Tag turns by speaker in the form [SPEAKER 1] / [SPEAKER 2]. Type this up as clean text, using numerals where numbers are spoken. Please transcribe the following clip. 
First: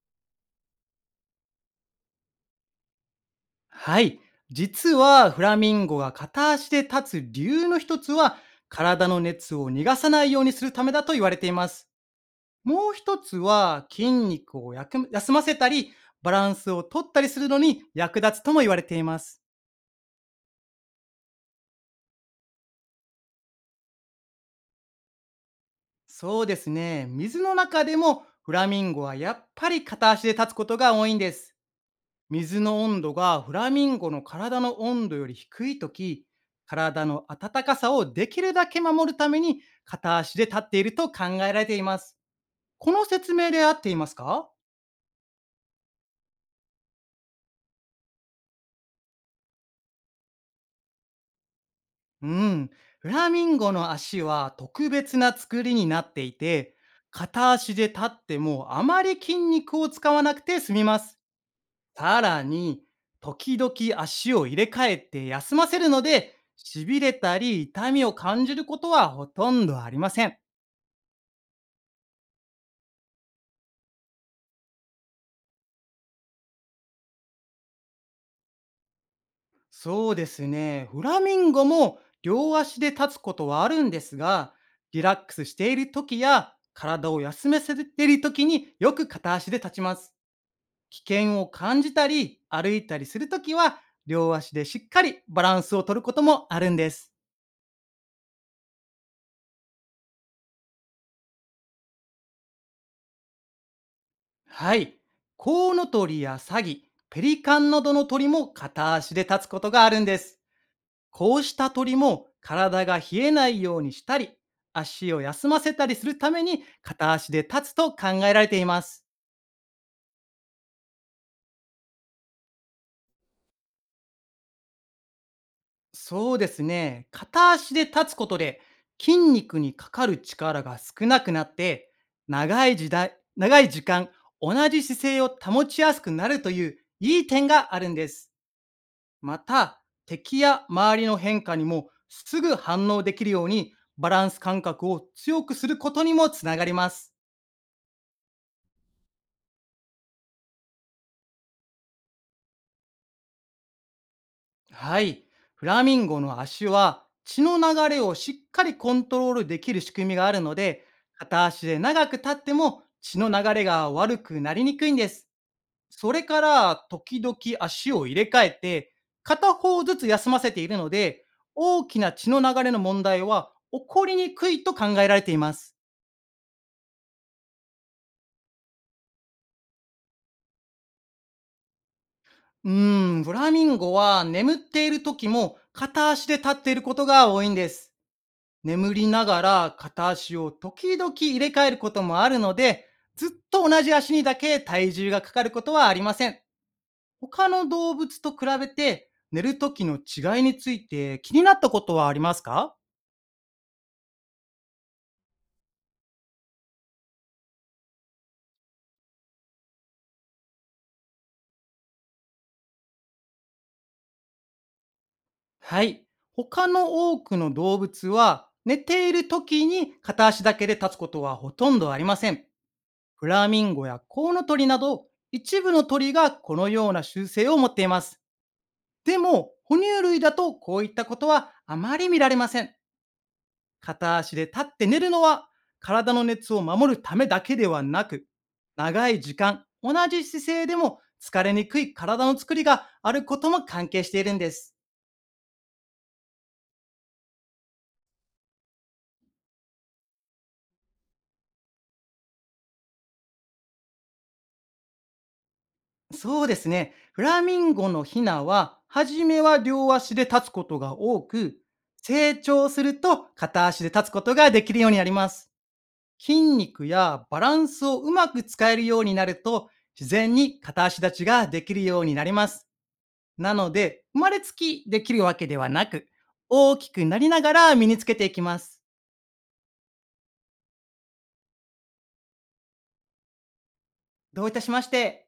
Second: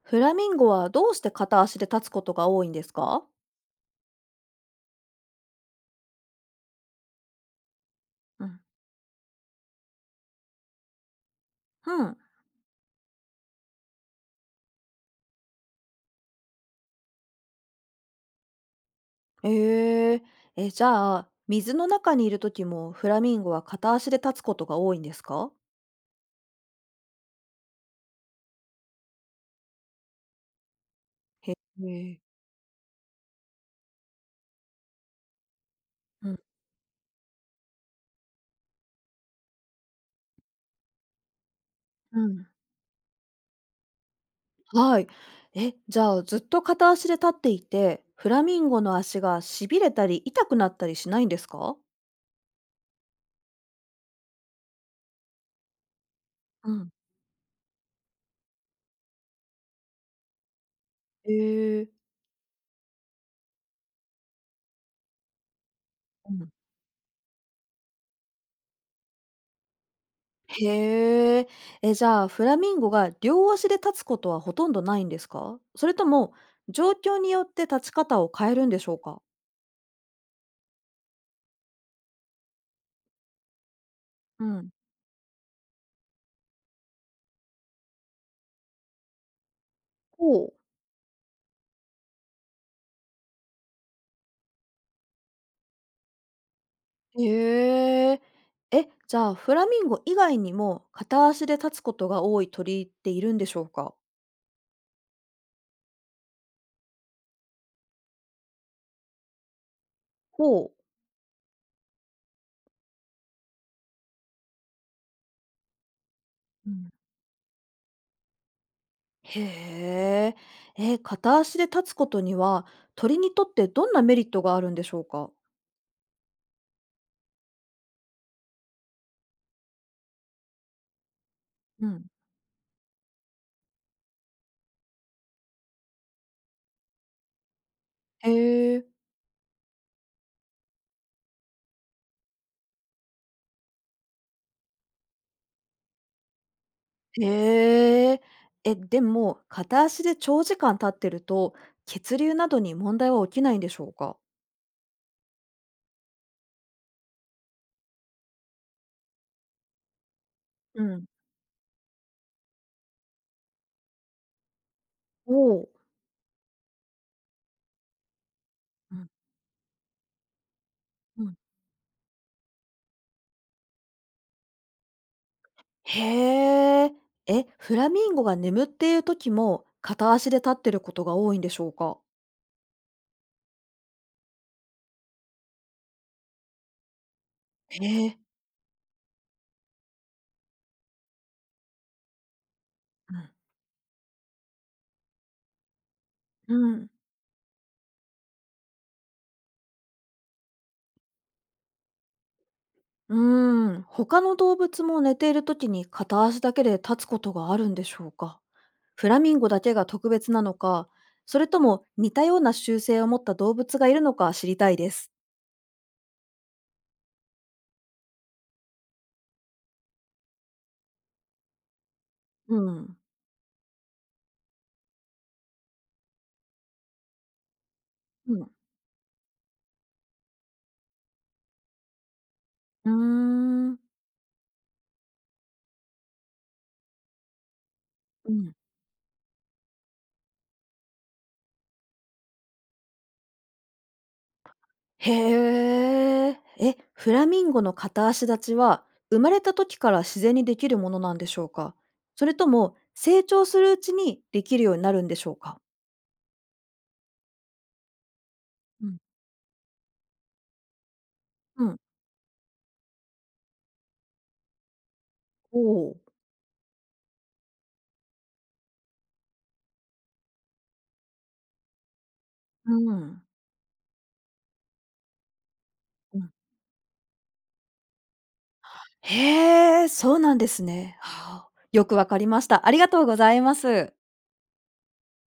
[SPEAKER 1] フラミンゴはどうして片足で立つことが多いんですか？
[SPEAKER 2] はい。実はフラミンゴが片足で立つ理由の一つは、
[SPEAKER 1] うん。
[SPEAKER 2] 体の熱を逃がさないようにするためだと言われています。
[SPEAKER 1] うん。
[SPEAKER 2] もう一つは、筋肉をやく休ませたり、バランスを取ったりするのに役立つとも言われています。
[SPEAKER 1] えー、じゃあ、水の中にいるときもフラミンゴは片足で立つことが多いんですか？
[SPEAKER 2] そうですね。水の中でもフラミンゴはやっぱり片足で立つことが多いんで
[SPEAKER 1] へ
[SPEAKER 2] す。
[SPEAKER 1] え。
[SPEAKER 2] 水の温度がフラミンゴの体の温度より低いとき、
[SPEAKER 1] うん。
[SPEAKER 2] 体の温かさをできるだけ守るために片足で立っていると考えられています。
[SPEAKER 1] うん。
[SPEAKER 2] この説明で合っていますか？
[SPEAKER 1] はい。え、じゃあ、ずっと片足で立っていて、フラミンゴの足がしびれたり痛くなったりしないんですか？
[SPEAKER 2] うん。フラミンゴの足は特別な作りになってい
[SPEAKER 1] う
[SPEAKER 2] て、
[SPEAKER 1] ん。
[SPEAKER 2] 片足で立ってもあまり筋肉を使わなくて済みます。
[SPEAKER 1] えー。
[SPEAKER 2] さらに、時々足を入れ替えて休ませるの
[SPEAKER 1] う
[SPEAKER 2] で、
[SPEAKER 1] ん、
[SPEAKER 2] 痺れたり痛みを感じることはほとんどありません。
[SPEAKER 1] へえ。え、じゃあ、フラミンゴが両足で立つことはほとんどないんですか？それとも、状況によって立ち方を変えるんでしょうか？
[SPEAKER 2] そうですね。フラミンゴも両足で立つことはあるんです
[SPEAKER 1] う
[SPEAKER 2] が、
[SPEAKER 1] ん。
[SPEAKER 2] リラックスしている時や体を休めせている時によく片足で立ちます。
[SPEAKER 1] ほう。
[SPEAKER 2] 危険を感じたり歩いたりする時は両足でしっかりバランスを取ることもあるんです。
[SPEAKER 1] へえ。え、じゃあ、フラミンゴ以外にも、片足で立つことが多い鳥っているんでしょうか？
[SPEAKER 2] はい。コウノトリやサギ、ペリカンなどの鳥も片足で立つことがあるんです。
[SPEAKER 1] ほう。
[SPEAKER 2] こうした鳥も体が冷えないようにしたり、足を休ませたりするために
[SPEAKER 1] うん。
[SPEAKER 2] 片足で立つと考えられています。
[SPEAKER 1] へえ。え、片足で立つことには、鳥にとってどんなメリットがあるんでしょうか？
[SPEAKER 2] そうですね。片足で立つことで筋肉にかかる力が少なくなっ
[SPEAKER 1] う
[SPEAKER 2] て、
[SPEAKER 1] ん。
[SPEAKER 2] 長い時代、長い時間、同じ姿勢を保ちやすくなるといういい点があるんで
[SPEAKER 1] へ
[SPEAKER 2] す。
[SPEAKER 1] え。
[SPEAKER 2] また、敵や周りの変化にもすぐ反応できるようにバランス感覚を強くすることにもつながります。
[SPEAKER 1] へえ。え、でも、片足で長時間立ってると、血流などに問題は起きないんでしょうか？
[SPEAKER 2] はい。フラミンゴの足は血の流れをしっかりコントロールできる仕組みがあるの
[SPEAKER 1] う
[SPEAKER 2] で、
[SPEAKER 1] ん。
[SPEAKER 2] 片足で長く立っても血の流れが悪くなりにくいんです。
[SPEAKER 1] おお。
[SPEAKER 2] それから、時々足を入れ替えて、
[SPEAKER 1] うん、
[SPEAKER 2] 片方ずつ休ませているの
[SPEAKER 1] う
[SPEAKER 2] で、
[SPEAKER 1] ん。
[SPEAKER 2] 大きな血の流れの問題は起こりにくいと考えられています。
[SPEAKER 1] へえ。え、フラミンゴが眠っている時も、片足で立ってることが多いんでしょうか？
[SPEAKER 2] うーん、フラミンゴは眠っている時も片足で立っていることが多いんで
[SPEAKER 1] へ
[SPEAKER 2] す。
[SPEAKER 1] え。
[SPEAKER 2] 眠りながら片足を時々入れ替えることもあるので、
[SPEAKER 1] う
[SPEAKER 2] ずっ
[SPEAKER 1] ん。
[SPEAKER 2] と同じ足にだけ体重がかかることはありません。
[SPEAKER 1] うん。
[SPEAKER 2] 他の動物と比べて寝る時の違いについて気になったことはありますか？
[SPEAKER 1] うーん。他の動物も寝ている時に片足だけで立つことがあるんでしょうか？フラミンゴだけが特別なのか、それとも似たような習性を持った動物がいるのか知りたいです。
[SPEAKER 2] はい。他の多くの動物は寝ている時に片足だけで立つことはほとんどありません。
[SPEAKER 1] うん。
[SPEAKER 2] フラミンゴやコウノトリなど一部の鳥がこのような習性を持っています。
[SPEAKER 1] うん。
[SPEAKER 2] でも、哺乳類だとこういったことはあまり見られません。
[SPEAKER 1] うーん。
[SPEAKER 2] 片足で立って寝るのは、体の熱を守るためだけではなく、
[SPEAKER 1] うん。
[SPEAKER 2] 長い時間、同じ姿勢でも疲れにくい体の作りがあることも関係しているんです。
[SPEAKER 1] へえ。え、フラミンゴの片足立ちは、生まれた時から自然にできるものなんでしょうか？それとも、成長するうちにできるようになるんでしょうか？
[SPEAKER 2] そうですね。フラミンゴのヒナは、
[SPEAKER 1] うん。
[SPEAKER 2] 初めは両足で立つことが多く、
[SPEAKER 1] うん。
[SPEAKER 2] 成長すると片足で立つことができるようになります。
[SPEAKER 1] おお。
[SPEAKER 2] 筋肉やバランスをうまく使えるようになると、自然に片足立ちができるようになります。
[SPEAKER 1] うん。
[SPEAKER 2] なので、生まれつきできるわけではなく、
[SPEAKER 1] うん。
[SPEAKER 2] 大きくなりながら身につけていきます。
[SPEAKER 1] へえ、そうなんですね。はあ。よくわかりました。ありがとうございます。
[SPEAKER 2] どういたしまして。